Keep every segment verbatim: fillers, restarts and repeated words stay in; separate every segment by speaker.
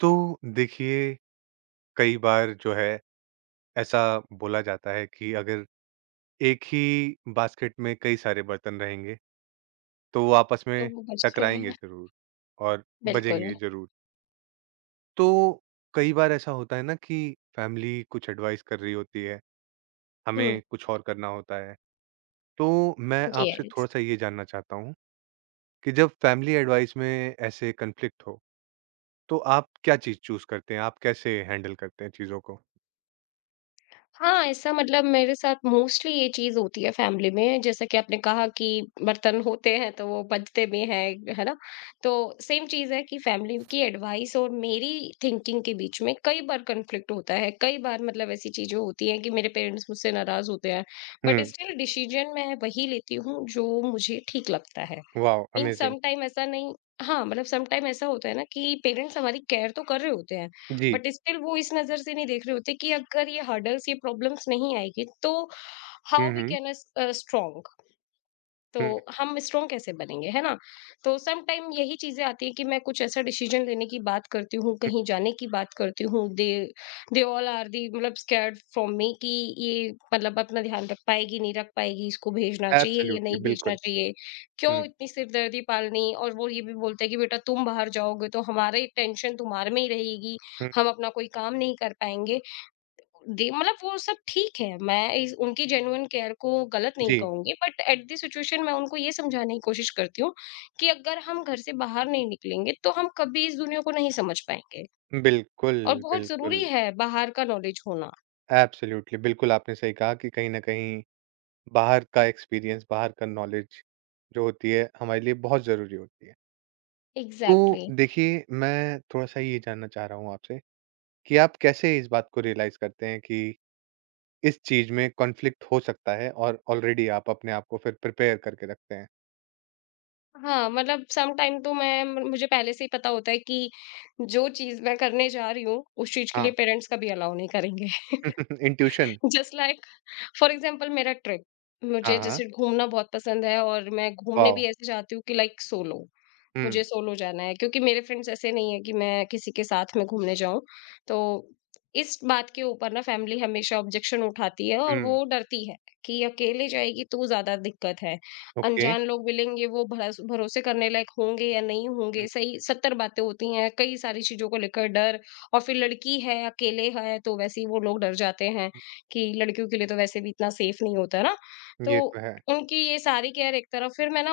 Speaker 1: तो देखिए, कई बार जो है ऐसा बोला जाता है कि अगर एक ही बास्केट में कई सारे बर्तन रहेंगे, तो वो आपस
Speaker 2: तो
Speaker 1: में
Speaker 2: वो बचते
Speaker 1: टकराएँगे
Speaker 2: हैं,
Speaker 1: ज़रूर और
Speaker 2: बिल्कुल।
Speaker 1: बजेंगे ज़रूर। तो कई बार ऐसा होता है ना कि फैमिली कुछ एडवाइस कर रही होती है,
Speaker 2: हुँ।
Speaker 1: हमें कुछ और करना होता है। तो मैं आपसे
Speaker 2: यस।
Speaker 1: थोड़ा-सा ये जानना चाहता हूँ कि जब फैमिली एडवाइस में ऐसे कॉन्फ्लिक्ट हो, तो आप क्या चीज़ चूज़ करते हैं? आप कैसे हैंडल करते हैं चीज़ों को?
Speaker 2: हाँ, ऐसा मतलब मेरे साथ मोस्टली ये चीज़ होती है फैमिली में, जैसा कि आपने कहा कि बर्तन होते हैं तो वो बचते भी हैं, है ना? तो सेम चीज़ है कि फैमिली की एडवाइस और मेरी थिंकिंग के बीच में कई बार कॉन्फ्लिक्ट होता है, कई बार मतलब ऐसी चीज़ें होती हैं कि मेरे पेरेंट्स मुझसे नाराज़ होते हैं, बट
Speaker 1: हुँ,
Speaker 2: स्टिल डिसीजन मैं वही लेती हूँ जो मुझे ठीक लगता है।
Speaker 1: Wow!
Speaker 2: Mean
Speaker 1: amazing.
Speaker 2: Some time ऐसा नहीं हाँ, मतलब सम टाइम ऐसा होता है ना कि पेरेंट्स हमारी केयर तो कर रहे होते हैं,
Speaker 1: जी।
Speaker 2: बट स्टिल वो इस नज़र से नहीं देख रहे होते कि अगर ये हर्डल्स, ये प्रॉब्लम्स नहीं आएगी, तो
Speaker 1: hmm,
Speaker 2: how we
Speaker 1: hmm.
Speaker 2: Can us uh, strong तो
Speaker 1: हुँ,
Speaker 2: हम स्ट्रांग कैसे बनेंगे, है ना? तो सम टाइम यही चीज़ें आती हैं कि मैं कुछ ऐसा डिसीजन लेने की बात करती हूँ,
Speaker 1: हुँ,
Speaker 2: कहीं जाने की बात करती हूँ, दे दे ऑल आर दी मतलब स्कैर्ड फ्रॉम मी कि ये मतलब अपना ध्यान रख पाएगी, नहीं रख पाएगी, इसको भेजना चाहिए या
Speaker 1: एब्सोल्युटली
Speaker 2: नहीं भेजना
Speaker 1: बिल्कुल।
Speaker 2: चाहिए, क्यों
Speaker 1: हुँ,
Speaker 2: इतनी सिरदर्दी पालनी? और वो ये भी बोलते हैं कि बेटा तुम बाहर जाओगे तो हमारी टेंशन तुम्हारे में ही रहेगी,
Speaker 1: हुँ,
Speaker 2: हम अपना कोई काम नहीं कर पाएँगे। दे मतलब वो सब ठीक है, मैं इस उनकी जेन्युइन केयर को गलत नहीं
Speaker 1: जी।
Speaker 2: कहूँगी बट एट द सिचुएशन मैं उनको ये समझाने की कोशिश करती हूँ कि अगर हम घर से बाहर नहीं निकलेंगे, तो हम कभी इस दुनिया को नहीं समझ पाएँगे
Speaker 1: बिल्कुल,
Speaker 2: और बहुत
Speaker 1: बिल्कुल।
Speaker 2: ज़रूरी है बाहर का नॉलेज होना।
Speaker 1: एब्सोल्युटली बिल्कुल, आपने सही कहा कि कहीं न कहीं बाहर का एक्सपीरियंस, बाहर का नॉलेज जो होती है, हमारे लिए बहुत ज़रूरी होती है। तो
Speaker 2: एग्ज़ैक्टली।
Speaker 1: देखिए, मैं थोड़ा-सा ये जानना चाह रहा हूँ आपसे कि आप कैसे इस बात को रियलाइज़ करते हैं कि इस चीज़ में कॉन्फ्लिक्ट हो सकता है और ऑलरेडी आप अपने आप को फिर प्रिपेयर करके रखते हैं?
Speaker 2: हाँ, मतलब सम टाइम तो मैं म मुझे पहले से ही पता होता है कि जो चीज़ मैं करने जा रही हूँ, उस चीज़ के लिए
Speaker 1: हाँ,
Speaker 2: पेरेंट्स कभी अलाउ नहीं करेंगे।
Speaker 1: Intuition.
Speaker 2: Just like for example मेरा ट्रिप,
Speaker 1: हाँ,
Speaker 2: मुझे
Speaker 1: हाँ।
Speaker 2: जैसे घूमना बहुत पसंद है और मैं घूमने
Speaker 1: वॉव!
Speaker 2: भी ऐसे जाती हूँ कि लाइक सोलो।
Speaker 1: हुँ,
Speaker 2: मुझे सोलो जाना है क्योंकि मेरे फ्रेंड्स ऐसे नहीं है कि मैं किसी के साथ में घूमने जाऊं। तो इस बात के ऊपर ना फैमिली हमेशा ऑब्जेक्शन उठाती है और वो
Speaker 1: हुँ,
Speaker 2: डरती है कि अकेले जाएगी तो ज्यादा दिक्कत है,
Speaker 1: ओके।
Speaker 2: अनजान लोग मिलेंगे, वो भरस- भरोसे करने लायक होंगे या नहीं होंगे,
Speaker 1: हुँ,
Speaker 2: सही सत्तर बातें होती हैं, कई सारी चीजों को लेकर डर। और फिर लड़की है अकेले है तो वैसे ही वो लोग डर जाते हैं कि लड़कियों के लिए तो वैसे भी इतना सेफ नहीं होता ना। तो
Speaker 1: ये तो है।
Speaker 2: उनकी ये सारी केयर एक तरफ, फिर मैं ना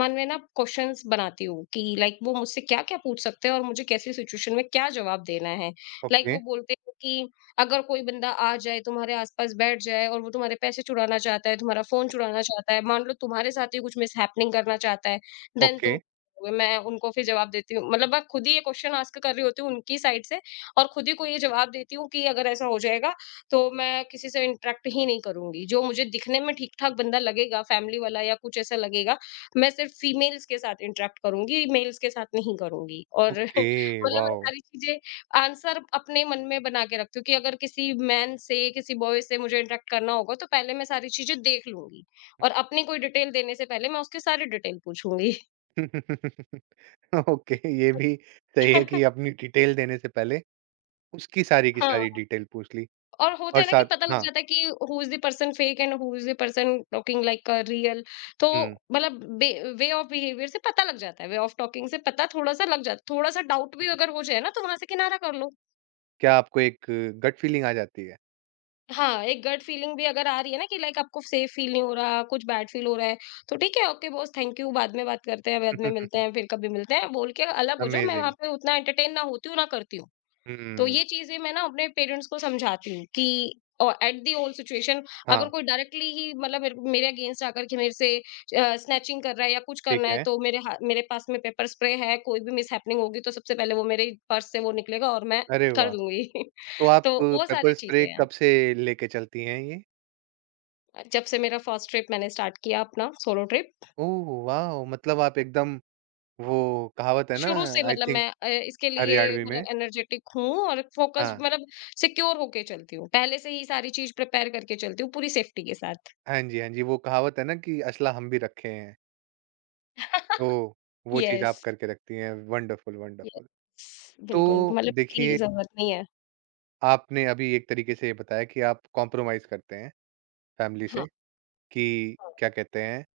Speaker 2: मन में ना क्वेश्चंस बनाती हूँ कि लाइक वो मुझसे क्या-क्या पूछ सकते हैं और मुझे कैसी सिचुएशन में क्या जवाब देना है। लाइक
Speaker 1: ओके,
Speaker 2: वो बोलते हैं कि अगर कोई बंदा आ जाए, तुम्हारे आस-पास बैठ जाए और वो तुम्हारे पैसे चुराना चाहता है, तुम्हारा फ़ोन चुराना चाहता है, मान लो तुम्हारे साथ ही कुछ मिसहैपनिंग करना चाहता है, देन
Speaker 1: ओके,
Speaker 2: तुम करोगे? मैं उनको फिर जवाब देती हूँ। मतलब मैं खुद ही ये क्वेश्चन आस्क कर रही होती हूँ उनकी साइड से और खुद ही को ये जवाब देती हूँ कि अगर ऐसा हो जाएगा, तो मैं किसी से इंटरेक्ट ही नहीं करूँगी। जो मुझे दिखने में ठीक-ठाक बंदा लगेगा, फैमिली वाला या कुछ ऐसा लगेगा, मैं सिर्फ फीमेल्स के साथ इंटरैक्ट करूँगी, मेल्स के साथ नहीं करूँगी और
Speaker 1: ओके,
Speaker 2: मतलब मैं
Speaker 1: वॉव!
Speaker 2: सारी चीज़ें आंसर अपने मन में बना के रखती हूँ कि अगर किसी मैन से, किसी बॉय से मुझे इंटरैक्ट करना होगा तो पहले मैं सारी चीज़ें देख लूँगी और अपनी कोई डिटेल देने से पहले मैं उसकी सारी डिटेल पूछूँगी।
Speaker 1: ओके, ये भी सही है कि अपनी डिटेल देने से पहले उसकी सारी की
Speaker 2: हाँ,
Speaker 1: सारी डिटेल पूछ ली
Speaker 2: और होता
Speaker 1: और
Speaker 2: है ना कि
Speaker 1: साथ
Speaker 2: पता लग
Speaker 1: हाँ,
Speaker 2: जाता है कि who is the person fake and who is the person talking like a real. तो
Speaker 1: हुँ,
Speaker 2: मतलब बे वे ऑफ बिहेवियर से पता लग जाता है, वे ऑफ टॉकिंग से पता थोड़ा-सा लग जाता है, थोड़ा-सा डाउट भी
Speaker 1: हुँ,
Speaker 2: अगर हो जाए ना तो वहाँ से किनारा कर लो।
Speaker 1: क्या आपको एक गट फीलिंग आ जाती है?
Speaker 2: हाँ, एक गट फीलिंग भी अगर आ रही है ना कि लाइक आपको सेफ फील नहीं हो रहा, कुछ बैड फील हो रहा है, तो ठीक है, ओके बॉस थैंक यू, बाद में बात करते हैं, बाद में मिलते हैं, फिर कभी मिलते हैं, बोल के अलग हो जाओ, मैं वहाँ
Speaker 1: अमेज़िंग,
Speaker 2: पे उतना एंटरटेन ना होती हूँ, ना करती हूँ। तो
Speaker 1: हुँ,
Speaker 2: ये चीज़ें मैं ना अपने पेरेंट्स को समझाती हूँ कि औ एट दी होल सिचुएशन अगर
Speaker 1: हाँ,
Speaker 2: कोई डायरेक्टली ही मतलब मेरे मेरे अगेंस्ट आकर के मेरे से अ, स्नैचिंग कर रहा है या कुछ करना
Speaker 1: ठीक
Speaker 2: है,
Speaker 1: है।
Speaker 2: तो मेरे हा मेरे पास में पेपर स्प्रे है, कोई भी मिसहैपनिंग होगी, तो सबसे पहले वो मेरे पर्स से वो निकलेगा और मैं
Speaker 1: अरे
Speaker 2: कर
Speaker 1: वाह!
Speaker 2: दूँगी।
Speaker 1: तो आप
Speaker 2: तो वो
Speaker 1: पेपर
Speaker 2: सारी
Speaker 1: स्प्रे
Speaker 2: चीज़ें हैं।
Speaker 1: कब से लेके चलती हैं ये?
Speaker 2: जब से मेरा फर्स्ट ट्रिप मैंने स्टार्ट किया अपना सोलो ट्रिप,
Speaker 1: ओह, वॉव! मतलब आप एकदम वो कहावत है ना
Speaker 2: शुरू से
Speaker 1: आई
Speaker 2: मतलब मैं
Speaker 1: थिंक
Speaker 2: अ, इसके लिए
Speaker 1: हरियाणवी में
Speaker 2: मतलब एनर्जेटिक हूँ और फोकस्ड
Speaker 1: हाँ।
Speaker 2: मतलब सिक्योर होके चलती हूँ। पहले से ही सारी चीज़ प्रिपेयर करके चलती हूँ पूरी सेफ्टी के साथ।
Speaker 1: हाँ जी, हाँ जी, वो कहावत है ना कि असला हम भी रखे हैं, तो वो चीज़ आप
Speaker 2: यस,
Speaker 1: करके रखती हैं, वंडरफुल, वंडरफुल।
Speaker 2: यस,
Speaker 1: तो
Speaker 2: बिल्कुल मतलब की
Speaker 1: देखिए,
Speaker 2: ज़रूरत नहीं है।
Speaker 1: आपने अभी एक तरीके से ये बताया कि आप कॉम्प्रोमाइज़ करते हैं फैमिली
Speaker 2: हाँ,
Speaker 1: से कि
Speaker 2: हाँ।
Speaker 1: क्या कहते हैं,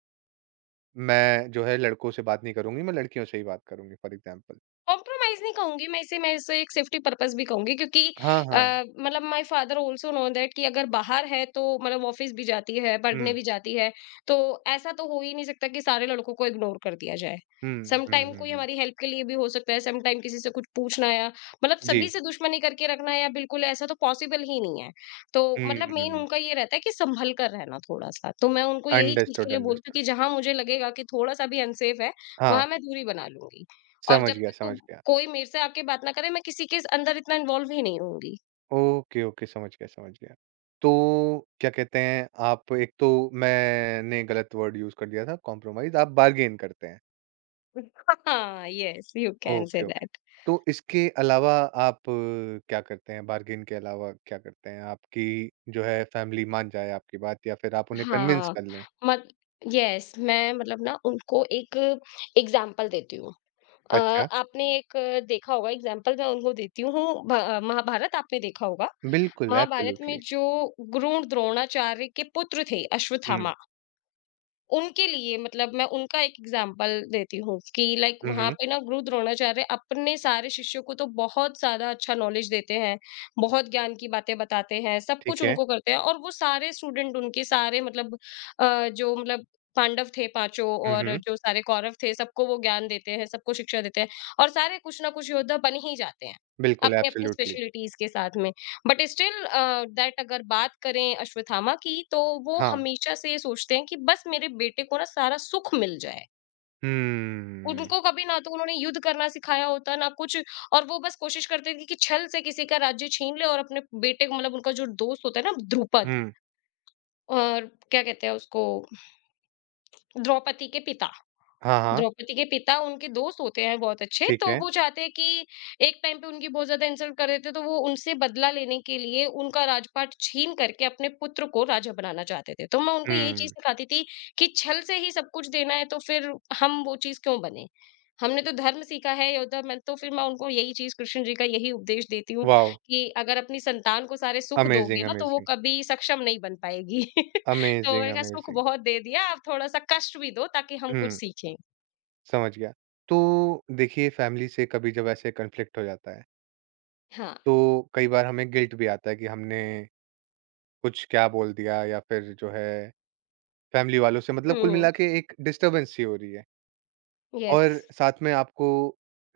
Speaker 1: मैं जो है लड़कों से बात नहीं करूँगी, मैं लड़कियों से ही बात करूँगी फॉर एग्ज़ाम्पल।
Speaker 2: कॉम्प्रोमाइज़ नहीं कहूँगी मैं इसे, मैं इसे एक सेफ्टी पर्पस भी कहूँगी क्योंकि
Speaker 1: हाँ,
Speaker 2: अ,
Speaker 1: हाँ।
Speaker 2: मतलब my father also know that कि अगर बाहर है तो मतलब ऑफिस भी जाती है, पढ़ने
Speaker 1: हुँ,
Speaker 2: भी जाती है, तो ऐसा तो हो ही नहीं सकता कि सारे लड़कों को इग्नोर कर दिया जाए।
Speaker 1: हुँ,
Speaker 2: सम
Speaker 1: हुँ,
Speaker 2: टाइम
Speaker 1: हुँ,
Speaker 2: कोई
Speaker 1: हुँ।
Speaker 2: हमारी हेल्प के लिए भी हो सकता है, सम टाइम किसी से कुछ पूछना या मतलब
Speaker 1: जी।
Speaker 2: सभी से दुश्मनी करके रखना या बिल्कुल ऐसा तो पॉसिबल ही नहीं है। तो
Speaker 1: हुँ,
Speaker 2: मतलब मेन
Speaker 1: हुँ,
Speaker 2: उनका ये रहता है कि सँभल कर रहना थोड़ा-सा, तो मैं उनको यही चीज़
Speaker 1: अंडरस्टूड,
Speaker 2: के लिए बोलती हूँ
Speaker 1: अंडरस्टूड।
Speaker 2: कि जहाँ मुझे लगेगा कि थोड़ा-सा भी अनसेफ है,
Speaker 1: हाँ,
Speaker 2: वहाँ मैं दूरी बना लूँगी। और
Speaker 1: समझ
Speaker 2: जब
Speaker 1: गया,
Speaker 2: तक
Speaker 1: समझ
Speaker 2: वो-
Speaker 1: गया।
Speaker 2: कोई मेरे से आके बात ना करे, मैं किसी के अंदर इतना इन्वॉल्व ही नहीं होऊँगी।
Speaker 1: ओके, ओके, समझ गया, समझ गया। तो क्या कहते हैं, आप एक तो मैंने गलत वर्ड यूज़ कर दिया था कॉम्प्रोमाइज़, आप बार्गेन करते हैं।
Speaker 2: हाँ, yes you can say
Speaker 1: okay, okay.
Speaker 2: That.
Speaker 1: तो इसके अलावा आप अ, क्या करते हैं? बार्गेन के अलावा क्या करते हैं? आपकी जो है फैमिली मान जाए आपकी बात या फिर आप उन्हें कन्विंस
Speaker 2: हाँ,
Speaker 1: कर लें?
Speaker 2: मत यस मैं मतलब ना उनको एक एग्ज़ाम्पल देती हूँ। अ,
Speaker 1: अच्छा,
Speaker 2: आपने एक देखा होगा, एग्ज़ाम्पल मैं उनको देती हूँ, भ महाभारत आपने देखा होगा।
Speaker 1: बिल्कुल,
Speaker 2: महाभारत में
Speaker 1: एब्सोल्यूटली।
Speaker 2: जो गुरु द्रोणाचार्य के पुत्र थे
Speaker 1: हुँ,
Speaker 2: अश्वत्थामा, उनके लिए मतलब मैं उनका एक एग्जाम्पल देती हूँ कि लाइक
Speaker 1: हुँ,
Speaker 2: वहाँ
Speaker 1: हुँ,
Speaker 2: पे ना गुरु द्रोणाचार्य अपने सारे शिष्यों को तो बहुत ज़्यादा अच्छा नॉलेज देते हैं, बहुत ज्ञान की बातें बताते हैं, सब कुछ
Speaker 1: ठीक है।
Speaker 2: उनको करते हैं और वो सारे स्टूडेंट उनके सारे मतलब अ, जो मतलब पांडव थे पाँचों
Speaker 1: हुँ,
Speaker 2: और
Speaker 1: हुँ,
Speaker 2: जो सारे कौरव थे सबको वो ज्ञान देते हैं, सबको शिक्षा देते हैं और सारे कुछ ना कुछ योद्धा बन ही जाते हैं,
Speaker 1: बिल्कुल,
Speaker 2: अपनी-अपनी
Speaker 1: एब्सोल्यूटली।
Speaker 2: स्पेशलिटीज़ के साथ में। बट स्टिल दैट अगर बात करें अश्वत्थामा की तो वो
Speaker 1: हाँ।
Speaker 2: हमेशा से ये सोचते हैं कि बस मेरे बेटे को ना सारा सुख मिल जाए,
Speaker 1: हम्म,
Speaker 2: उनको कभी ना तो उन्होंने युद्ध करना सिखाया होता ना कुछ। और वो बस कोशिश करते थे कि छल से किसी का राज्य छीन ले और अपने बेटे को, मतलब उनका जो दोस्त होता है ना द्रुपद,
Speaker 1: हुँ,
Speaker 2: और क्या कहते हैं उसको, द्रौपदी के पिता,
Speaker 1: हाँ, हाँ,
Speaker 2: द्रौपदी के पिता उनके दोस्त होते हैं बहुत अच्छे,
Speaker 1: ठीक
Speaker 2: तो
Speaker 1: है।
Speaker 2: वो चाहते हैं कि एक टाइम पे उनकी बहुत ज़्यादा इंसल्ट कर रहे थे, तो वो उनसे बदला लेने के लिए उनका राजपाट छीन करके अपने पुत्र को राजा बनाना चाहते थे। तो मैं उनको यही चीज़
Speaker 1: हुँ,
Speaker 2: सिखाती थी कि छल से ही सब कुछ देना है, तो फिर हम वो चीज़ क्यों बनें? हमने तो धर्म सीखा है योद्धा में, तो फिर मैं उनको यही चीज़ कृष्ण जी का यही उपदेश देती हूँ
Speaker 1: वॉव!
Speaker 2: कि अगर अपनी संतान को सारे सुख
Speaker 1: अमेज़िंग,
Speaker 2: दोगे ना, तो वो
Speaker 1: अमेज़िंग,
Speaker 2: कभी सक्षम नहीं बन पाएगी। तो
Speaker 1: अमेज़िंग,
Speaker 2: मैंने कहा सुख
Speaker 1: अमेज़िंग।
Speaker 2: बहुत दे दिया, अब थोड़ा-सा कष्ट भी दो ताकि हम कुछ
Speaker 1: हुँ,
Speaker 2: सीखें।
Speaker 1: समझ गया। तो देखिए फैमिली से कभी जब ऐसे कॉन्फ्लिक्ट हो जाता है,
Speaker 2: हाँ,
Speaker 1: तो कई बार हमें गिल्ट भी आता है कि हमने कुछ क्या बोल दिया या फिर जो है फैमिली वालों से मतलब कुल
Speaker 2: हुँ,
Speaker 1: मिला के एक डिस्टर्बेंस सी हो रही है
Speaker 2: यस
Speaker 1: और साथ में आपको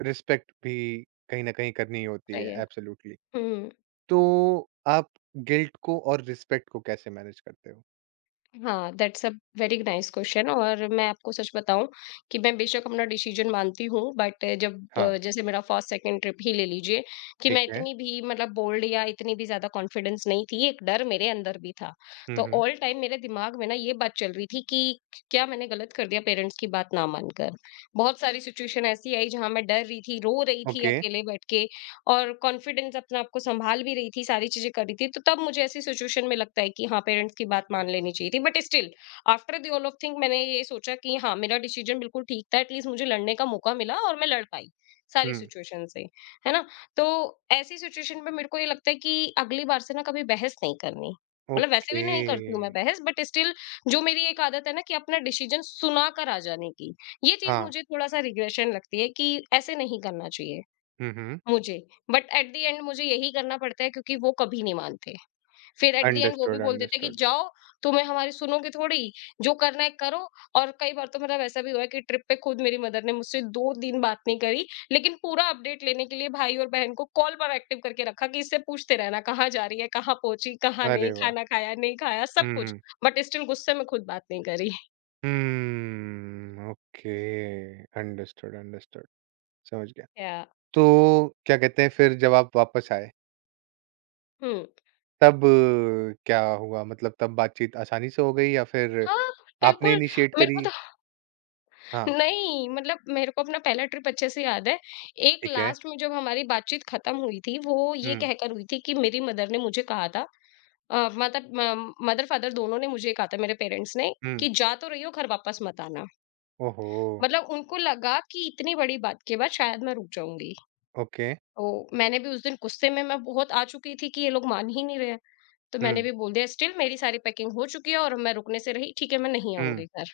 Speaker 1: रिस्पेक्ट भी कहीं न कहीं करनी ही होती
Speaker 2: सही
Speaker 1: है
Speaker 2: है।
Speaker 1: एब्सोल्यूटली।
Speaker 2: हुँ,
Speaker 1: तो आप गिल्ट को और रिस्पेक्ट को कैसे मैनेज करते हो?
Speaker 2: हाँ, that's a very nice question और मैं आपको सच बताऊँ कि मैं बेशक अपना डिसीजन मानती हूँ बट जब
Speaker 1: हाँ,
Speaker 2: अ, जैसे मेरा फर्स्ट सेकंड ट्रिप ही ले लीजिए, कि मैं
Speaker 1: ठीक है।
Speaker 2: इतनी भी मतलब बोल्ड या इतनी भी ज़्यादा कॉन्फिडेंस नहीं थी, एक डर मेरे अंदर भी था।
Speaker 1: हुँ,
Speaker 2: तो
Speaker 1: हुँ।
Speaker 2: ऑल टाइम मेरे दिमाग में ना ये बात चल रही थी कि क्या मैंने गलत कर दिया पेरेंट्स की बात ना मानकर? बहुत सारी सिचुएशन ऐसी आई जहाँ मैं डर रही थी, रो रही थी
Speaker 1: ओके।
Speaker 2: अकेले बैठ के और कॉन्फिडेंस अपना आप को संभाल भी रही थी, सारी चीज़ें कर रही थी, तो तब मुझे ऐसी सिचुएशन में लगता है कि हाँ, पेरेंट्स की बात मान लेनी चाहिए थी। But still after the all of thing मैंने ये सोचा कि हाँ, मेरा डिसीजन बिल्कुल ठीक था, एटलीस्ट मुझे लड़ने का मौका मिला और मैं लड़ पाई, सारी
Speaker 1: हुँ,
Speaker 2: सिचुएशन से, है ना? तो ऐसी सिचुएशन में मेरे को ये लगता है कि अगली बार से ना कभी बहस नहीं करनी। मतलब वैसे
Speaker 1: ओके।
Speaker 2: भी नहीं करती हूँ मैं बहस, बट स्टिल जो मेरी एक आदत है ना कि अपना डिसीजन सुना कर आ जाने की, ये चीज़
Speaker 1: हाँ।
Speaker 2: मुझे थोड़ा-सा रिग्रेशन लगती है कि ऐसे नहीं करना चाहिए।
Speaker 1: हुँ, हुँ।
Speaker 2: मुझे, बट एट द एंड मुझे यही करना पड़ता है क्योंकि वो कभी नहीं मानते। फिर एट द एंड वो भी
Speaker 1: अंडरस्टूड,
Speaker 2: बोल देते हैं कि
Speaker 1: अंडरस्टूड।
Speaker 2: जाओ, तुम्हें हमारी सुनोगे थोड़ी, जो करना है करो। और कई बार तो मतलब ऐसा भी हुआ है कि ट्रिप पे खुद मेरी मदर ने मुझसे दो दिन बात नहीं करी, लेकिन पूरा अपडेट लेने के लिए भाई और बहन को कॉल पर एक्टिव करके रखा कि इससे पूछते रहना कहाँ जा रही है, कहाँ पहुँची, कहाँ नहीं,
Speaker 1: अरे वाह!
Speaker 2: खाना खाया, नहीं खाया, सब
Speaker 1: हुँ,
Speaker 2: कुछ।
Speaker 1: हुँ।
Speaker 2: बट स्टिल गुस्से में खुद बात नहीं करी।
Speaker 1: Hmm, okay. Understood, understood. समझ गया।
Speaker 2: या।
Speaker 1: तो क्या कहते हैं फिर जब आप वापस आए,
Speaker 2: हुँ।
Speaker 1: तब अ, क्या हुआ? मतलब तब बातचीत आसानी से हो गई या फिर
Speaker 2: हाँ,
Speaker 1: आपने
Speaker 2: बिल्कुल।
Speaker 1: इनिशिएट
Speaker 2: मेरे को
Speaker 1: करी?
Speaker 2: तो।
Speaker 1: हाँ,
Speaker 2: नहीं, मतलब मेरे को अपना पहला ट्रिप अच्छे से याद है। एक
Speaker 1: ठीक है।
Speaker 2: लास्ट में जब हमारी बातचीत खत्म हुई थी, वो ये
Speaker 1: हुँ,
Speaker 2: कहकर हुई थी कि मेरी मदर ने मुझे कहा था। अ, मतलब म मदर-फादर दोनों ने मुझे ये कहा था, मेरे पेरेंट्स ने,
Speaker 1: हुँ।
Speaker 2: कि जा तो रही हो घर वापस मत आना।
Speaker 1: ओहो!
Speaker 2: मतलब उनको लगा कि इतनी बड़ी बात के बाद शायद मैं रुक जाऊँगी।
Speaker 1: ओके।
Speaker 2: तो मैंने भी उस दिन गुस्से में मैं बहुत आ चुकी थी कि ये लोग मान ही नहीं रहे हैं। तो मैंने
Speaker 1: हुँ,
Speaker 2: भी बोल दिया, स्टिल मेरी सारी पैकिंग हो चुकी है और मैं रुकने से रही, ठीक है मैं नहीं
Speaker 1: हुँ,
Speaker 2: आऊँगी घर।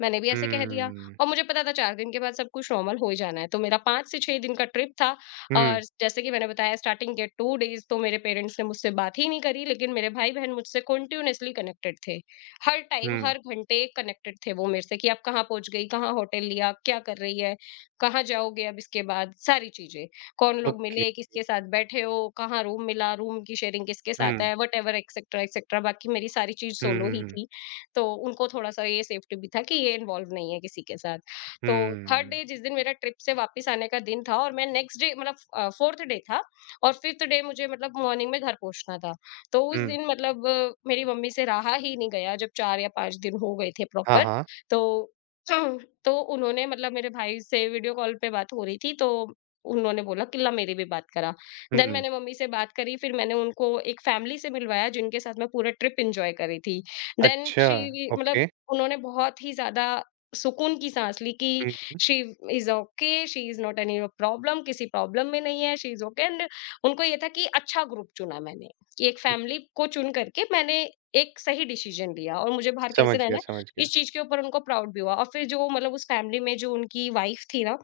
Speaker 2: मैंने भी ऐसे कह दिया।
Speaker 1: हुँ।
Speaker 2: और मुझे पता था चार दिन के बाद सब कुछ नॉर्मल हो ही जाना है। तो मेरा पाँच से छह दिन का ट्रिप था,
Speaker 1: हुँ,
Speaker 2: और जैसे कि मैंने बताया, स्टार्टिंग के टू डेज़ तो मेरे पेरेंट्स ने मुझसे बात ही नहीं करी, लेकिन मेरे भाई-बहन मुझसे कंटीन्यूअसली कनेक्टेड थे। हर टाइम,
Speaker 1: हुँ।
Speaker 2: हर घंटे कनेक्टेड थे वो मेरे से कि आप कहाँ पहुँच गई, कहाँ होटल लिया, क्या कर रही है, कहाँ जाओगे अब इसके बाद, सारी चीज़ें। कौन लोग
Speaker 1: ओके।
Speaker 2: मिले, किसके साथ बैठे हो, कहाँ रूम मिला, रूम की शेयरिंग किसके साथ
Speaker 1: हुँ,
Speaker 2: है, व्हाटएवर एक्सेट्रा एक्सेट्रा। बाकी मेरी सारी चीज़
Speaker 1: हुँ,
Speaker 2: सोलो
Speaker 1: हुँ,
Speaker 2: ही
Speaker 1: हुँ।
Speaker 2: थी। तो उनको थोड़ा-सा ये सेफ्टी भी था कि ये इन्वॉल्व नहीं है किसी के साथ। तो थर्ड
Speaker 1: हुँ,
Speaker 2: डे जिस दिन मेरा ट्रिप से वापस आने का दिन था, और मैं नेक्स्ट डे, मतलब अ, फोर्थ डे था, और फिफ्थ डे मुझे, मतलब मॉर्निंग में घर पहुँचना था। तो उस
Speaker 1: हुँ।
Speaker 2: दिन, मतलब अ, मेरी मम्मी से रहा ही नहीं गया जब चार या पाँच दिन हो गए थे
Speaker 1: हाँ,
Speaker 2: प्रॉपर।
Speaker 1: हाँ।
Speaker 2: तो तो उन्होंने, मतलब मेरे भाई से वीडियो कॉल पे बात हो रही थी, तो उन्होंने बोला कि ला मेरी भी बात करा। Then
Speaker 1: hmm.
Speaker 2: मैंने मम्मी से बात करी, फिर मैंने उनको एक फैमिली से मिलवाया जिनके साथ मैं पूरा ट्रिप एन्जॉय करी थी। देन
Speaker 1: अच्छा,
Speaker 2: शी, मतलब
Speaker 1: ओके।
Speaker 2: उन्होंने बहुत ही ज़्यादा सुकून की साँस ली कि
Speaker 1: hmm, hmm,
Speaker 2: she is okay, she is not any problem, किसी प्रॉब्लम में नहीं है, शी इज़ ओके। एंड उनको ये था कि अच्छा ग्रुप चुना मैंने, कि एक
Speaker 1: हुँ।
Speaker 2: फैमिली को चुन करके मैंने एक सही डिसीज़न लिया और मुझे बाहर
Speaker 1: समझ
Speaker 2: कैसे रहना
Speaker 1: गया,
Speaker 2: है,
Speaker 1: समझ गया।
Speaker 2: इस चीज़ के ऊपर उनको प्राउड भी हुआ। और फिर जो, मतलब उस फैमिली में जो उनकी वाइफ़ थी ना,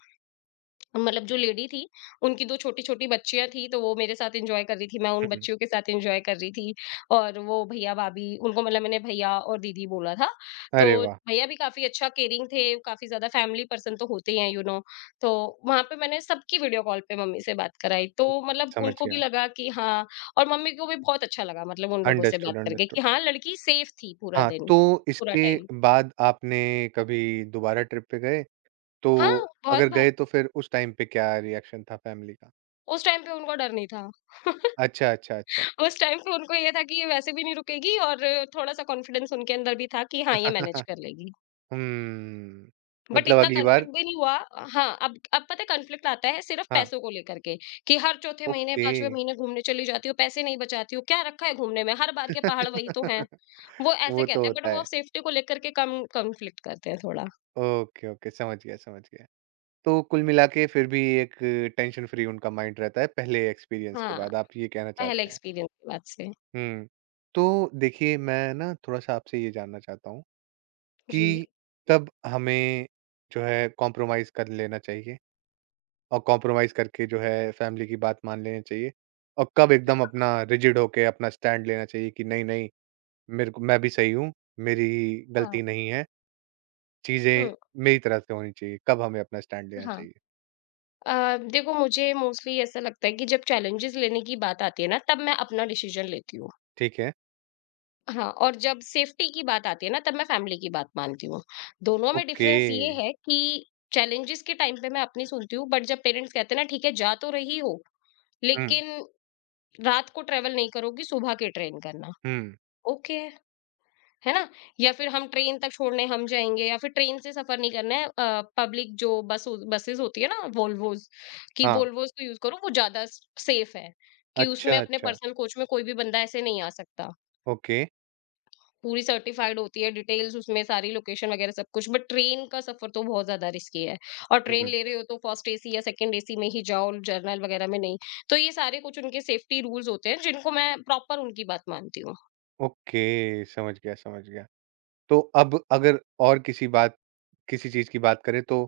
Speaker 2: मतलब जो लेडी थी, उनकी दो छोटी-छोटी बच्चियाँ थी, तो वो मेरे साथ एन्जॉय कर रही थी, मैं उन
Speaker 1: हुँ,
Speaker 2: बच्चियों के साथ एन्जॉय कर रही थी। और वो भैया-भाभी, उनको मतलब मैंने भैया और दीदी बोला था। तो
Speaker 1: अरे वाह!
Speaker 2: भैया भी काफ़ी अच्छा केयरिंग थे, काफ़ी ज़्यादा फैमिली पर्सन तो होते ही हैं यू नो। तो वहाँ पे मैंने सबकी वीडियो कॉल पे मम्मी से बात कराई, तो मतलब
Speaker 1: समझ
Speaker 2: उनको भी
Speaker 1: गया।
Speaker 2: लगा कि हाँ। और मम्मी को भी बहुत अच्छा लगा, मतलब उन लोगों से बात
Speaker 1: अंडरस्टूड,
Speaker 2: करके
Speaker 1: अंडरस्टूड।
Speaker 2: कि हाँ, लड़की सेफ थी पूरा
Speaker 1: हाँ,
Speaker 2: दिन,
Speaker 1: तो
Speaker 2: पूरा
Speaker 1: इसके
Speaker 2: टाइम।
Speaker 1: बाद आपने कभी दोबारा ट्रिप पे गए?
Speaker 2: हाँ,
Speaker 1: तो
Speaker 2: बहुत
Speaker 1: अगर
Speaker 2: बार।
Speaker 1: गए तो फिर उस टाइम पे क्या रिएक्शन था फैमिली का?
Speaker 2: उस टाइम पे उनको डर नहीं था।
Speaker 1: अच्छा, अच्छा, अच्छा।
Speaker 2: उस टाइम पे उनको ये था कि ये वैसे भी नहीं रुकेगी, और थोड़ा-सा कॉन्फिडेंस उनके अंदर भी था कि हाँ, ये मैनेज कर लेगी।
Speaker 1: हम्म,
Speaker 2: बट
Speaker 1: मतलब
Speaker 2: इतना
Speaker 1: अगली बार
Speaker 2: कॉन्फ्लिक्ट भी नहीं हुआ। हाँ, अब अब पता है कॉन्फ्लिक्ट आता है सिर्फ
Speaker 1: हाँ,
Speaker 2: पैसों को लेकर के, कि हर चौथे महीने,
Speaker 1: ओके।
Speaker 2: पाँचवें महीने घूमने चली जाती हो, पैसे नहीं बचाती हो, क्या रखा है घूमने में? हर बार के पहाड़ वही तो हैं। वो ऐसे
Speaker 1: वो तो
Speaker 2: कहते हैं,
Speaker 1: होता
Speaker 2: बट वो
Speaker 1: है।
Speaker 2: सेफ्टी को लेकर के कम कॉन्फ्लिक्ट करते हैं थोड़ा।
Speaker 1: ओके, ओके, समझ गया, समझ गया। तो कुल मिला के फिर भी एक टेंशन फ्री उनका माइंड रहता है पहले एक्सपीरियंस के
Speaker 2: हाँ,
Speaker 1: बाद, आप ये कहना
Speaker 2: पहले
Speaker 1: चाहते हैं?
Speaker 2: एक्सपीरियंस के बाद से।
Speaker 1: हुँ। तो देखिए मैं ना थोड़ा-सा आपसे ये जानना चाहता हूँ
Speaker 2: जी।
Speaker 1: कि कब हमें जो है कॉम्प्रोमाइज़ कर लेना चाहिए और कॉम्प्रोमाइज़ करके जो है फैमिली की बात मान लेनी चाहिए? और कब एकदम अपना रिजिड होके अपना स्टैंड लेना चाहिए कि नहीं-नहीं मेरे को मैं भी सही हूँ, मेरी
Speaker 2: हाँ।
Speaker 1: गलती नहीं है, चीज़ें
Speaker 2: हुँ,
Speaker 1: मेरी तरफ से होनी चाहिए, कब हमें अपना स्टैंड लेना
Speaker 2: हाँ।
Speaker 1: चाहिए?
Speaker 2: अ, देखो, मुझे मोस्टली ऐसा लगता है कि जब चैलेंजेस लेने की बात आती है ना, तब मैं अपना डिसीजन लेती हूँ।
Speaker 1: ठीक है,
Speaker 2: हाँ, और जब सेफ्टी की बात आती है ना, तब मैं फैमिली की बात मानती हूँ। दोनों में
Speaker 1: ओके।
Speaker 2: डिफरेंस ये है कि चैलेंजेस के टाइम पे मैं अपनी सुनती हूँ, बट जब पेरेंट्स कहते हैं ना, ठीक है जा तो रही हो
Speaker 1: हुँ,
Speaker 2: लेकिन रात को ट्रेवल नहीं करोगी, सुबह के ट्रेन करना,
Speaker 1: हुँ,
Speaker 2: ओके। है ना? या फिर हम ट्रेन तक छोड़ने हम जाएँगे, या फिर ट्रेन से सफ़र नहीं करना है, अ, पब्लिक जो बस हो, बसेज़ होती है ना वोल्वोज़, कि
Speaker 1: हाँ।
Speaker 2: वोल्वोज़ को यूज़ करो वो ज़्यादा स सेफ़ है, कि उसमें
Speaker 1: अच्छा,
Speaker 2: अपने
Speaker 1: अच्छा,
Speaker 2: पर्सनल कोच में कोई भी बंदा ऐसे नहीं आ सकता।
Speaker 1: ओके।
Speaker 2: पूरी सर्टिफ़ाइड होती है, डिटेल्स उसमें सारी, लोकेशन वग़ैरह सब कुछ। बट ट्रेन का सफ़र तो बहुत ज़्यादा रिस्की है, और ट्रेन
Speaker 1: हुँ,
Speaker 2: ले रहे हो तो फर्स्ट एसी या सेकंड एसी में ही जाओ, जर्नल वग़ैरह में नहीं। तो ये सारे कुछ उनके सेफ्टी रूल्स होते हैं जिनको मैं प्रॉपर उनकी बात मानती हूँ।
Speaker 1: ओके, समझ गया, समझ गया। तो अब अगर और किसी बात किसी चीज़ की बात करें तो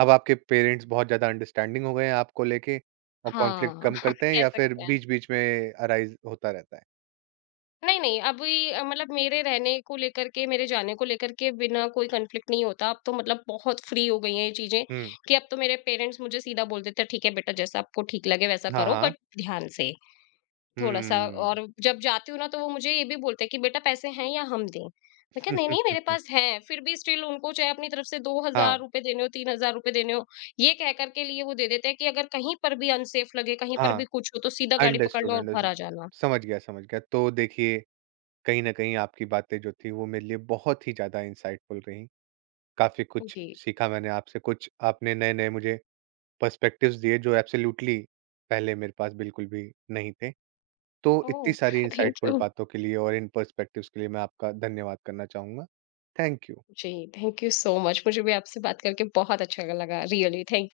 Speaker 1: अब आपके पेरेंट्स बहुत ज़्यादा अंडरस्टैंडिंग हो गए हैं आपको लेके और कॉन्फ्लिक्ट
Speaker 2: हाँ,
Speaker 1: कम करते हैं
Speaker 2: कह
Speaker 1: या फिर
Speaker 2: सकते हैं।
Speaker 1: बीच-बीच में अराइज़ होता रहता है?
Speaker 2: नहीं, नहीं, अभी अ, मतलब मेरे रहने को लेकर के, मेरे जाने को लेकर के बिना कोई कॉन्फ्लिक्ट नहीं होता। अब तो मतलब बहुत फ्री हो गई हैं ये चीज़ें,
Speaker 1: हुँ।
Speaker 2: कि अब तो मेरे पेरेंट्स मुझे सीधा बोल देते हैं, "ठीक है बेटा, जैसा आपको ठीक लगे वैसा
Speaker 1: हाँ,
Speaker 2: करो,
Speaker 1: हाँ।
Speaker 2: बट ध्यान से थोड़ा-सा।"
Speaker 1: हुँ।
Speaker 2: और जब जाती हूँ ना, तो वो मुझे ये भी बोलते हैं कि, "बेटा, पैसे हैं या हम दें?" मैं कहा, "नहीं, नहीं, मेरे पास हैं।" फिर भी स्टिल उनको चाहे अपनी तरफ से
Speaker 1: हाँ,
Speaker 2: दो हज़ार रुपए देने हो, तीन हज़ार रुपए देने हो, ये कह कर के लिए वो दे देते हैं कि अगर कहीं पर भी अनसेफ लगे, कहीं पर
Speaker 1: हाँ।
Speaker 2: भी कुछ हो, तो सीधा गाड़ी पकड़
Speaker 1: अंडरस्टूड,
Speaker 2: लो और घर
Speaker 1: अंडरस्टूड।
Speaker 2: आ जाना।
Speaker 1: समझ गया, समझ गया। तो देखिए, कहीं न कहीं आपकी बातें जो थी वो मेरे लिए बहुत ही ज़्यादा इनसाइटफुल रहीं। काफ़ी कुछ
Speaker 2: जी।
Speaker 1: सीखा मैंने आपसे, कुछ आपने नए-नए मुझे पर्सपेक्टिव्स दिए जो एब्सोल्यूटली पहले मेरे पास बिल्कुल भी नहीं थे। तो इतनी
Speaker 2: ओह!
Speaker 1: सारी
Speaker 2: थैंक
Speaker 1: इनसाइटफुल
Speaker 2: यू।
Speaker 1: बातों के लिए और इन पर्सपेक्टिव्स के लिए मैं आपका धन्यवाद करना चाहूँगा। Thank you.
Speaker 2: जी, थैंक यू सो मच, मुझे भी आपसे बात करके बहुत अच्छा लगा, रियली थैंक